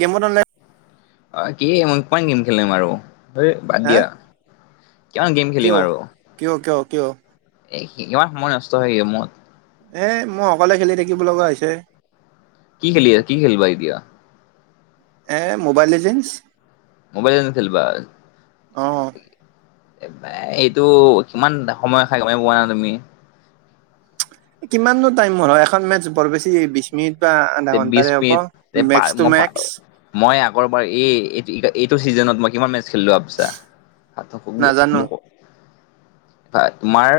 গেমত অনা অ', কি মই [unintelligible] গে'ম খেলিম আৰু। হেই বাদ হা দিয়া, কিমান গে'ম কিয় খেলিম আৰু। কিয় কিয় কিয় এই কিমান সময় নষ্ট হয় গে'মত। এই মই অকলে খেলি থাকিব লগা হৈছে। কি খেলি আছা, কি খেলিবা এতিয়া? এই মোবাইল লেজেন্ছ। মোবাইল লিজেণ্ড খেলিবা? অ এই এইটো কিমান সময় খাই গমেই পোৱা নাই তুমি। কিমানো টাইমৰ হয়, এখন মেচ বৰ বেছি বিশ মিনিট বা আধা বিশ ঘণ্টাৰে হ'ব, মিনিট মেক্স টো মই মেক্স। মই আগৰবাৰ এই এটো এইটো চিজনত মই কিমান মেটচ খেলিলোঁ নাজানো ভাবছা [unintelligible] হয়, তোমাৰ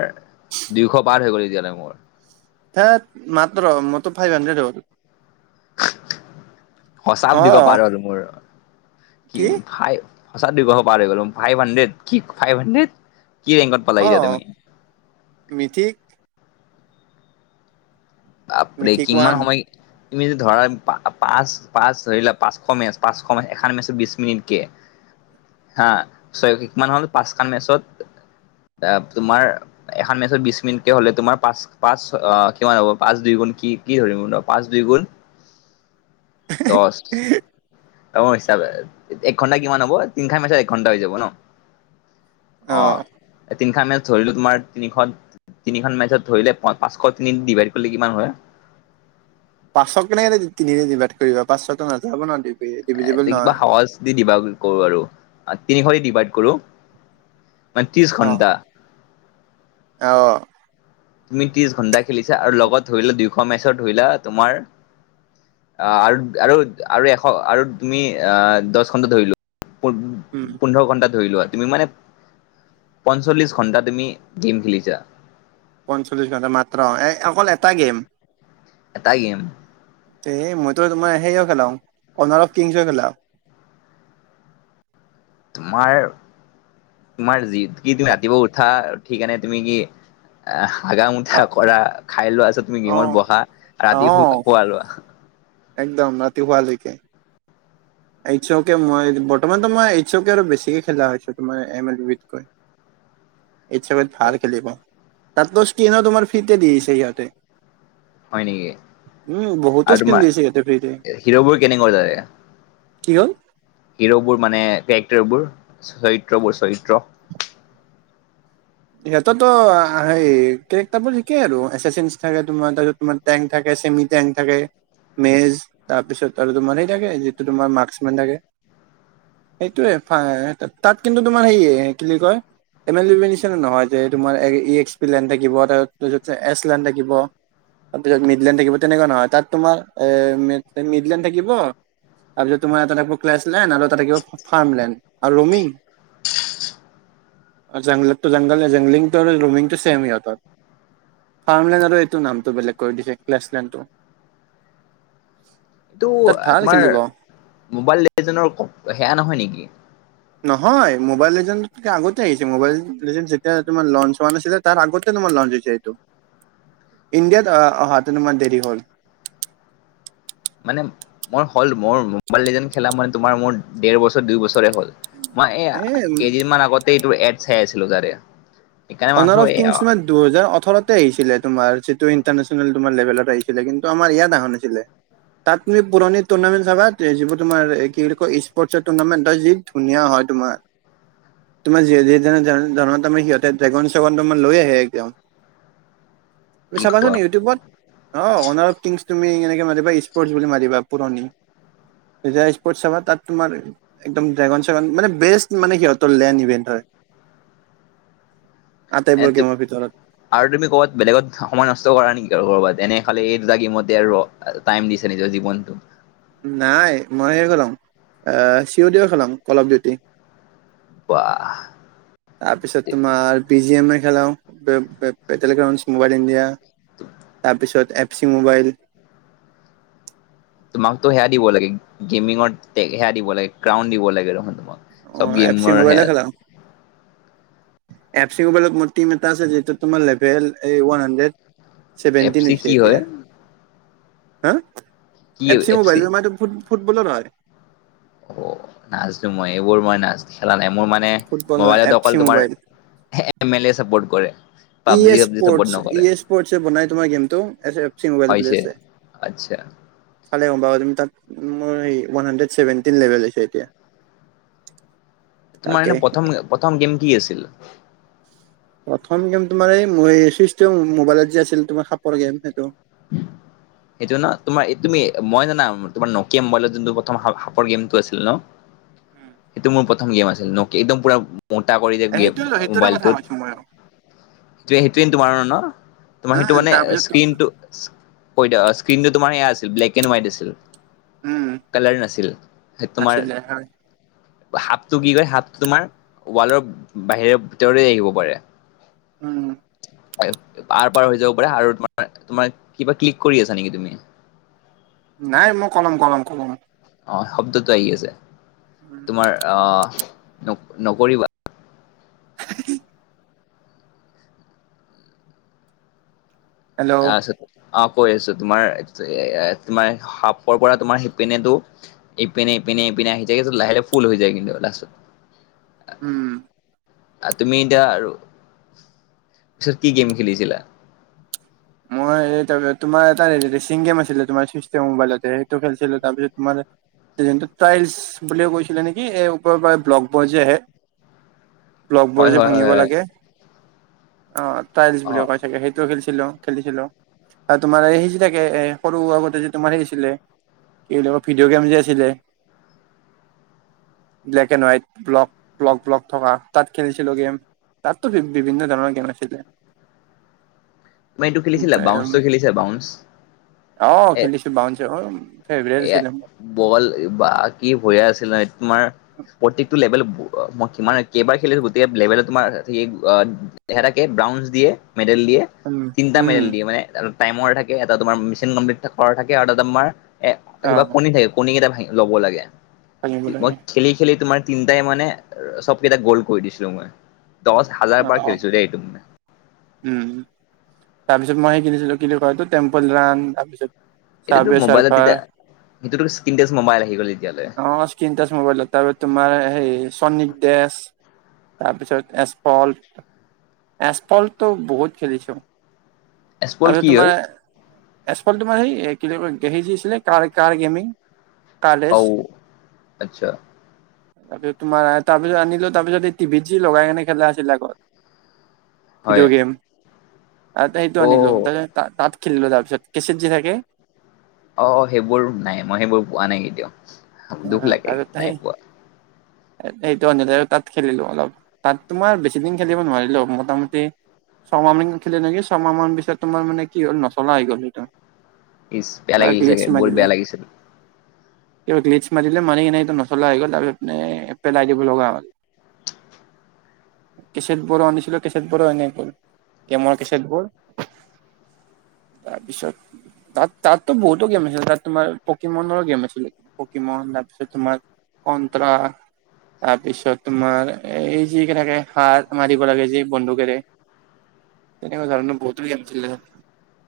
দুয়শ পাৰ হৈ গ'ল এতিয়ালৈ মোৰ। ধেইত মাত্ৰ, মোৰ তো ফাইভ হাণ্ড্ৰেড হ'ল। সঁচা অ দুইশ পৰ হ'ল মোৰ। কি ফাই সঁচা দুইশ পাৰ হৈ গ'লো ফাইভ হাড্ৰেড, কি ফাইভ হাড্ৰেড? কি ৰেংকত পালা এতিয়া তুমি? মিথি। বাপৰে মিথিক ওৱান কিমান সময় তুমি ধৰা পাঁচ পাঁচ ধৰিলা পাঁচশ মেচ পাঁচশ মেচ এখন মেচত বিশ মিনিট কে। হা চয়শ কিমান হ'ল পাঁচখন মেচত? এ তোমাৰ এখন মেচত বিশ মিনিটকে হ'লে, তোমাৰ পাঁচ পাঁচ কিমান হ'ব? পাঁচ দুই গুণ কি কি ধৰিম, পাঁচ দুই গুণ দহ, ডাগৰ হিচাপে এক ঘন্টা কিমান হ'ব তিনিখন মেটচত এক ঘন্টা হৈ যাব ন'? অ', তিনি খন মেটচ ধৰিলো তোমাৰ তিনিখন তিনিখন মেটচত ধৰিলে পা-পাঁচশ তিনি দি ডিভাইড কৰিলে কিমান হয়? পাঁচশক কেনেকেৰে তিনিৰে দিভাইড কৰিবা পাঁচশটো নাযাব ন'। ডিভিজিবল এ কিবা নহয় সহজ দি দিবা বোল কৰোঁ আৰু তিনিশ দি ডিভাইড কৰো, মানে ত্ৰিশ অ ঘন্টা। অ'। তুমি ত্ৰিশ ঘণ্টা খেলিছা আৰু লগত ধৰিলা দুইশ মেচত ধৰিলা তোমাৰ অ', আৰু, আৰু, আৰু এশ আৰু তুমি অ', দহ ঘণ্টা ধৰি লোৱা। উম পোন-পোন্ধৰ ঘন্টা ধৰি লোৱা তুমি মানে পঞ্চল্লিছ ঘণ্টা তুমি গে'ম খেলিছা। পঞ্চল্লিছ ঘণ্টা মাত্ৰ অকল এটা গেম। এটাই গেম। তে মইতো তোমাৰ সেইও খেলাও পোন্ধৰ কিংছও খেলাও। তোমাৰ তোমাৰ যি কি তুমি ৰাতিপুৱা উঠা উঠে কেনে তুমি কি এ হাগা অ মুতা কৰা খাই লোৱাছত তুমি অ গেমত বহা অ ৰাতি [unintelligible] লোৱা। একদম ৰাতি শুৱালৈকে। এইচ কে মই বৰ্তমানো মই এইচ অ', কে আৰু বেছিকে খেলা হৈছো তোমাৰ এম এল বিত কৈ। এইচ [unintelligible] ভাল ভাল খেলিব তাতকো স্কিনো তোমাৰ ফ্ৰীতে দি আছে সিহঁতে। হয় নেকি উম, বহুতো আৰু স্কিন তোমাৰ দিছে সিঁহতে ফ্ৰীতে। হিৰ'বোৰ কেনেকুৱা তাৰে? কি হ'ল? হিৰ'বোৰ মানে কেৰেক্টাৰবোৰ চৰিত্ৰ বোৰ চৰিত্ৰ। সিহঁতৰতো সেই কেৰেক্টাৰ বোৰ ঠিকেই আৰু এচ চিৰ নিচিনাকে তোমাৰ তাৰপিছত তোমাৰ টেংক থাকে চেমি টেংক থাকে। মেজ তাৰপিছত আৰু তোমাৰ সেই থাকে যিটো তোমাৰ মাৰ্ক্স মেন থাকে। সেইটোয়ে তাত কিন্তু তোমাৰ হেয় কি বুলি কয় এম এল বি নহয় যে তোমাৰ ই এক্স পি লেন থাকিব তাৰছত এছ লেন থাকিব। তাৰপিছত মিডলেণ্ড থাকিব তেনেকুৱা নহয় তাত তোমাৰ এ মিডলেণ্ড থাকিব। তাৰপিছত তোমাৰ এটা থাকিব ক্লেছ লেন আৰু এটা থাকিব ফাৰ্ম লেন আৰু ৰ'মিং। অ', জেংলত জংগল জংলংটো ৰুমিংটো চেম সিহঁতৰ। ফাৰ্মলেন আৰু এইটো নামটো বেলেগ কৰি দিছে ক্লেছলেণ্ডটো। [inaudible] এইটো তাত ভাল তোমাৰ খেলিব মোবাইল [unintelligible] সেয়া নহয় নেকি। নহয় মোবাইল এজেণ্টতকে আগতে আহিছে মোবাইল এজেন্ট যেতিয়া তোমাৰ লঞ্চ হোৱা নাছিলে তাৰ আগতেই লঞ্চ হৈছে এইটো। [inaudible] ইণ্ডিয়াত অহাতে অলপমান দেৰি হ'ল। মানে মই হ'ল মোৰ মোম্বাইল এজেন্ট খেলা মান তোমাৰ মোৰ দেৰ বছৰ দুই বছৰে হ'ল। মই এই এ কেইদিনমান আগতে এইটো এদ চাই আছিলোঁ তাৰে সেইকাৰণে ভাবছো অনাৰ অফ এই কিমছ মেইন দুহেজাৰ ওঠৰতে আহিছিলে তোমাৰ যিটো ইন্টাৰনেচলন তমাৰ লেভেলত আহিছিলে কিন্তু আমাৰ ইয়াত আহা নাছিলে। তাত তুমি পুৰণি টুৰ্ণামেণ্ট চাবা যিবোৰ তোমাৰ এ কি বুলি কয় স্পৰ্টছৰ টুৰ্ণামেণ্ট হয় যি ধুনীয়া হয় তোমাৰ [inaudible] তুমাৰ [unintelligible] [unintelligible] সিহঁত এ ড্ৰেগন চেগ'ন ত লৈ আহে এতিয়াও তুমি কি চাবাচোন কোৱা ইউটিউবত। অ', অনাৰ অফ কিংছ তুমি এনেকে মাৰিবা স্পৰ্টছ বুলি মাৰিবা পুৰণি। এতিয়া স্পৰ্টছ চাবা তাত তোমাৰ একদম ড্ৰেগন চেগন মানে বেষ্ট মানে সিহঁতৰ লেণ্ড ইভেন্ট হয়। আটাইবোৰ গেম'ৰ ভিতৰত। আৰু তুমি ক'বাত বেলেগত সময় নষ্ট কৰা নেকি আৰু কৰ'বাত এনে খালে এই দুটা গেম'তে আৰু টাইম দিছে নিজৰ জীৱনটো। নাই মই সেই খেলাওঁ অ', চি ও দি খেলাওঁ অলপ দেৰি। ওৱা। তাৰ পিছত তোমাৰ বি জি এম এ খেলাও পেটেল গ্ৰাউণ্ড মোবাইল ইণ্ডিয়া তাৰপিছত এ ফ চি মোবাইল তোমাকতো সেয়া দিব লাগে গেমিঙৰ সেয়া দিব লাগে ক্ৰাউণ্ড দিব লাগে দেখোন তোমাক। চব অ' এফ চি গেমৰ মোবাইলে সেয়া খেলাওঁ এফ চি মোৰ টিম এটাছে যিহটো তোমাৰ লেভেল এইওৱন হানণ্ড্ৰেড। এফ চেভেন্তিন চি কি হৈছে হয় এতিয়া হা। কি এফচি এফ চি মোবাইল আমাৰো ফুট -ফুটবলৰ হয়। অ', নাজনো মই, এইবোৰ মই নাজ খেলা নাই মোৰ, মানে ফুটবল মবাইলত এফ অকল চি তোমাৰ মোবাইল [unintelligible] চাৰ্পট কৰে। ই পাবজি এ চাবজি চাপৰ্ট স্পৰ্টচ, ই নকৰে এ স্পৰ্টচে বনাই তোমাৰ গেমটো। [unintelligible] ম'বাইল বুলি হৈছে আছে। আচ্ছা। চালে গম পাবা। তুমি তাত, মোৰ ওৱান হাণ্ড্ৰেড ছেভেনটিন লেভেল হৈছে এতিয়া। তোমাৰ তাকে এনে প্ৰথম, প্ৰথম গেম কি আছিল? প্ৰথম গেম তোমাৰ, এই [unintelligible] ম'বাইলত যে আছিল, তোমাৰ সাপৰ গেম, সেইটো। [inaudible] সেইটো ন, তোমাৰ তুমি মই জানা, তোমাৰ নকিয়া ম'বাইলত যোনটো প্ৰথম সাপৰ গেমটো আছিল ন। সেইটো মোৰ প্ৰথম গেম আছিল, নকি একদম পুৰা মোটা কৰি যে এ দিয়ে, সেইটো সেইটোৰে কথা ম'বাইলটোত কৈছো মই আৰু। সেইটোৱে, তোমাৰ ন, তোমাৰ সেইটো উম মানে তাৰপিছত স্ক্ৰীনটো কৈদ স্ক্ৰীনটোতোমাৰ সেয়া আছিল, ব্লেক এণ্ড হোৱাইট আছিল। উম কালাৰ নাছিল, সেই তোমাৰ আছিলে হয়। হাপটো কি কৰে, হাপটো, তোমাৰ ৱালৰ বাহিৰে, ভিতৰে আহিব পাৰে। উম। আৰপাৰ, হৈ যাব পাৰে। আৰু, তোমাৰ কিবা ক্লিক কৰি আছা নেকি, তুমি? নাই, মই কলম কলম কলম অ, শব্দটো আহি আছে হেল্ল' তোমাৰ আহ, নকৰিবা। [inaudible] অ, কৈ আছো। তোমাৰ, তোমাৰ সাপৰ পৰা, তোমাৰ সিপিনেটো ইপিনে, ইপিনে, ইপিনে আহি থাকে। লাহে লাহে ফুল হৈ যায় কেতিয়াবা লাষ্টত। উম। তুমি এতিয়া, আৰু পিছত, কি গেম খেলিছিলা? মই, এ তোমাৰ এটা ৰেচিং গেম আছিলে, তোমাৰ [unintelligible] ম'বাইলতে। সেইটো খেলিছিলোঁ। তাৰপিছত, তোমাৰ টাইলছ বুলিও কৈছিলে নেকি, এই ওপৰৰ পৰা ব্লকবোৰ যে আহে। হয় ব্লকবোৰ যে হয় হয় ভঙিব হয় লাগে, অ ট্ৰাইলছ অ' বুলিও কয় ছাগে। খেলিছিলোঁ, খেলিছিলোঁ। আৰু, তোমাৰ এই সেই যে থাকে সৰু আগতে যে তোমাৰ হেৰি আছিলে। এবিলাকৰ ভিডিঅ' গেম যে আছিলে। [inaudible] ব্লেক এণ্ড হোৱাইট, ব্লক-ব্লক-ব্লক থকা, তাত খেলিছিলোঁ গেম। তাত তো, বিভিন্ন ধৰণৰ গেম আছিলে। তুমি এইটো খেলিছিলা, বাউন্সটো খেলিছা, বাউন্স। অ, এ খেলিছোঁ বাউন্স। অ, ফেভৰেট এয়া আছিলে মোৰ। বল বা কি [unintelligible] আছিলে ন, তোমাৰ? প্ৰত্যেকটো লেভেল ব অ মই কিমান কেইবাৰ খেলিছো, গোটেই লেভেলত তোমাৰ এ অ [unintelligible] ব্ৰঞ্জ দিয়ে, মেডেল দিয়ে। উম তিনিটা উম মেডেল দিয়ে, মানে টাইমৰ থাকে, এটা তোমাৰ মেচিন কমপ্লিট কৰা থাকে, আৰু এটা তোমাৰ এ, অ কিবা কণী থাকে, কণী কেইটা ভা ল'ব লাগে। থাকিব মই লাগে খেলি খেলি তোমাৰ তিনটাই, মানে চবকেইটা গোল্ড কৰি দিছিলোঁ মই। দহ হাজাৰ অ বাৰ অ খেলিছিলোঁ দেই এইটো উম। তাৰ পিছত মই খেলিছিলোঁ, কি কয় এইটো টেম্পল ৰান। তাৰপিছত এইটোতো চাবৱে ম'বাইলত চাৰ্ফাৰ তেতিয়া সেইটোতো স্ক্ৰীন টাচ মোবাইল আহি গ'ল তেতিয়ালৈ। অ স্ক্ৰীন টাচ ম'বাইলত, তাৰপিছত তোমাৰ সেই। [unintelligible] তাৰপিছত, এছফাল্ট, এছফাল্টো বহুত খেলিছো। এছপল তাৰপিছত, কি তোমাৰ হয় এছফাল্ট, তোমাৰ [unintelligible] আছিলে, কাৰ কাৰ গেমিং অ আচ্ছা [unintelligible] তাৰপিছত তোমাৰ তাৰপিছত আনিলো। তাৰপিছত, এই টিভিত যি লগাই কেনেকৈ খেলা আছিল আগত। হয় ভিডিঅ' গেম। সেইটো আনিলো অ তাৰপিছত তাত খেলিলো তাৰ পিছত কেছেট যি থাকে অ সেইবোৰ নাই মই সেইবোৰ পোৱা নাই কেতিয়াও অ দুখ অ লাগে তাতত [unintelligible] নাই সেই পোৱা সেইটো অনিলে তাত খেলিলো অলপ তাত তোমাৰ বেছি দিন খেলিব নোৱাৰিলো মোটামুটি ছামাহ মান খেলিলে নেকি ছমাহ মান পিছত তোমাৰ মানে কি হ'ল নচলা হৈ গ'ল সেইটো ইছ বেয়া কিবা লাগিলে গ্লিচ চাগে বৰ বেয়া লাগিছিল তেওঁ ক্িজ [unintelligible] মাতিলে মাৰি কেনে এইটো নচলা হৈ গ'ল তাৰ পিছতে পেলাই দিব লগা হ'ল কেছেট বোৰো আনিছিলো কেছেত বোৰো এনেই গ'ল গেমৰ কেছেটবোৰ তাৰপিছত তাত তাততো বহুতো গেম আছিলে তাত তোমাৰ পকেমনৰ ও গেম আছিলে পকিমন তাৰপিছত তোমাৰ কন্ত্ৰ [unintelligible] তাৰপিছত তোমাৰ এই যি কেনেকে হাৰ্ট মাৰিব লাগে যি বন্দুকেৰে তেনেকুৱা ধৰণৰ বহুতো গেম আছিলে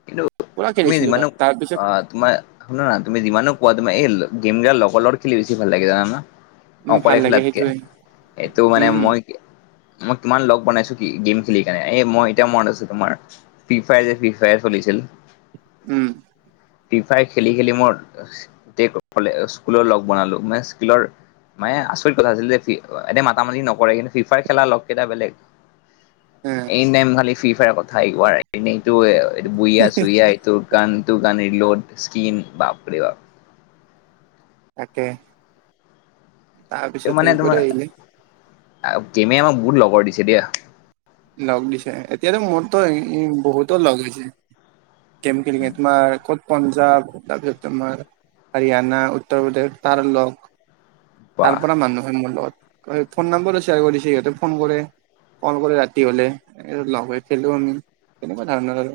কিন্তু পুৰা তুমি খেলিছিলো যিমানো তাত অ তাৰপিছত তোমাৰ শুনা না তুমি যিমানো কোৱা তুমাৰ এই গেমবিলক লগৰ লগত খেলি বেছি ভাল লাগে জানা না উম ভাল অকলে লাগে খেলাতকে, সেইটোৱে এইটো মানে উম মই মই কিমান লগ বনাইছোঁ কি গেম খেলি কেনে এ, মই এতিয়া মনত আছোঁ তোমাৰ। ফি ফায়াৰ যে ফি ফায়াৰ চলিছিল! উম। ফি ফায়াৰ খেলি, খেলি মোৰ [unintelligible] স্কুলৰ লগ বনালোঁ মানে স্কুলৰ মানে আচৰিত কথা আছিল যে, এনে মাতা মাতি নকৰে। কিন্তু ফি ফায়াৰ খেলা লগকেইটা বেলেগ। এ এনি টাইম খালি ফ্ৰী ফায়াৰ কথা আহ, [unintelligible] এইটো বুইয়া চুইয়া তোৰ কান টো [unintelligible] স্ক্ৰীন বাপৰে বাপ! তাকে। এই তাৰপিছত মানে এইবোৰে তোমাৰ, আহিলে গেমেও আমাক বহুত লগৰ দিছে দিয়া। লগ দিছে, এতিয়াতো মোৰতো বহুতো লগ হৈছে। গেম খেলি, খেলি তোমাৰ ক'ত পঞ্জাৱ, তাৰপিছত তোমাৰ হাৰিয়ানা, উত্তৰ প্ৰদেশ তাৰ লগ তাৰ বাহ পৰা মানুহ হয়, মোৰ লগত। ফোন নাম্বাৰো শেয়াৰ কৰিছে সিহঁতে ফোন কৰে, কল কৰে ৰা তি হ'লে লগ হৈ খেলোঁ আমি, তেনেকুৱা ধৰণৰ আৰু।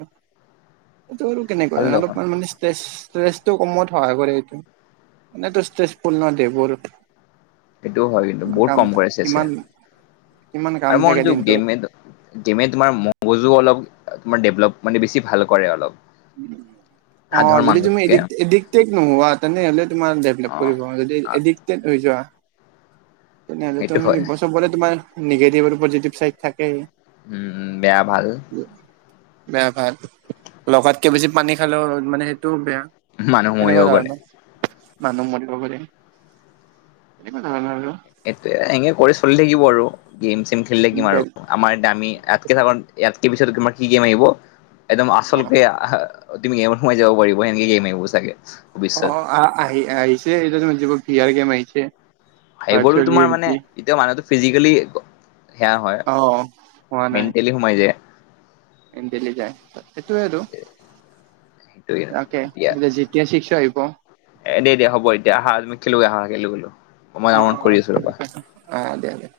সেইটো আৰু কেনেকুৱা ভাল দেখোন অলপমান মানে ষ্ট্ৰেছ ষ্ট্ৰেছটো কমোৱাত সহায় কৰে এইটো, এনেতো ষ্ট্ৰেচ পূৰ্ণ দেবোৰ। সেইটোও হয়, কিন্তু বহুত কম কৰে চেছে কিমান কিমান কাম আৰু মই থাকে নিজৰ দিনটোত গেম গেমে তোমাৰ মগজু অলপমাৰ ডেভলপ মানে বেছি ভাল কৰে অলপ। [inaudible] অ', যদি তুমি মানুহতকে এডিক-এডিক্টেড নোহোৱা তেনেহ'লে তোমাৰ অ ডেভলপ কৰিব, যদি এডিক টেড হৈ যোৱা তেনেহ'লে সেইটো তুমি হয় [unintelligible] চবৰে তোমাৰ নিগেটিভ আৰু পজিটিভ চাইড থাকেই। উম, বেয়া-ভাল। বেয়া- ভাল। লগাতকে বেছি পানী খালেও মানে সেইটোও বেয়া। মানুহ মৰিব এনেকুৱা পাৰে ধৰনৰ। মানু্হ মৰিব গ'লে [unintelligible] এইটোৱেই, এনেকে কৰি চলি থাকিব আৰু গেম চেম খেলি থাকিম আৰু। বেগ আমাৰ এতিয়া আমি ইয়াতকে [unintelligible] ইয়াতকে পিছত তমাৰ কি গেম আহিব, একদম আচল অ [unintelligible] তুমি গেমত সোমাই যাব পাৰিব, সেনেকে গেম আহিব চাগে! ভৱিষ্যত অ', আহি-আহিছে এটো [unintelligible] গেম আহিছে। সেইবোৰো ভাৰ্চুৱেল তোমাৰ মানে ৰিয়েলিটি এতিয়া মানুহটো ফিজিকেলি সেয়া হয়। অ হোৱা মেণ্টেলি সোমাই যায়। দিলি যায়, সেইটোৱে আৰু সেইটোৱে দিয়া [unintelligible] এতিয়া [unintelligible] আহিব। এ, দিয়া দিয়া হ'ব এতিয়া আহা তুমি খেলৈ আহা খেলোঁ, খেলোঁ মই অ অন কৰি আছো ৰ'বা। অ', দিয়া দিয়া।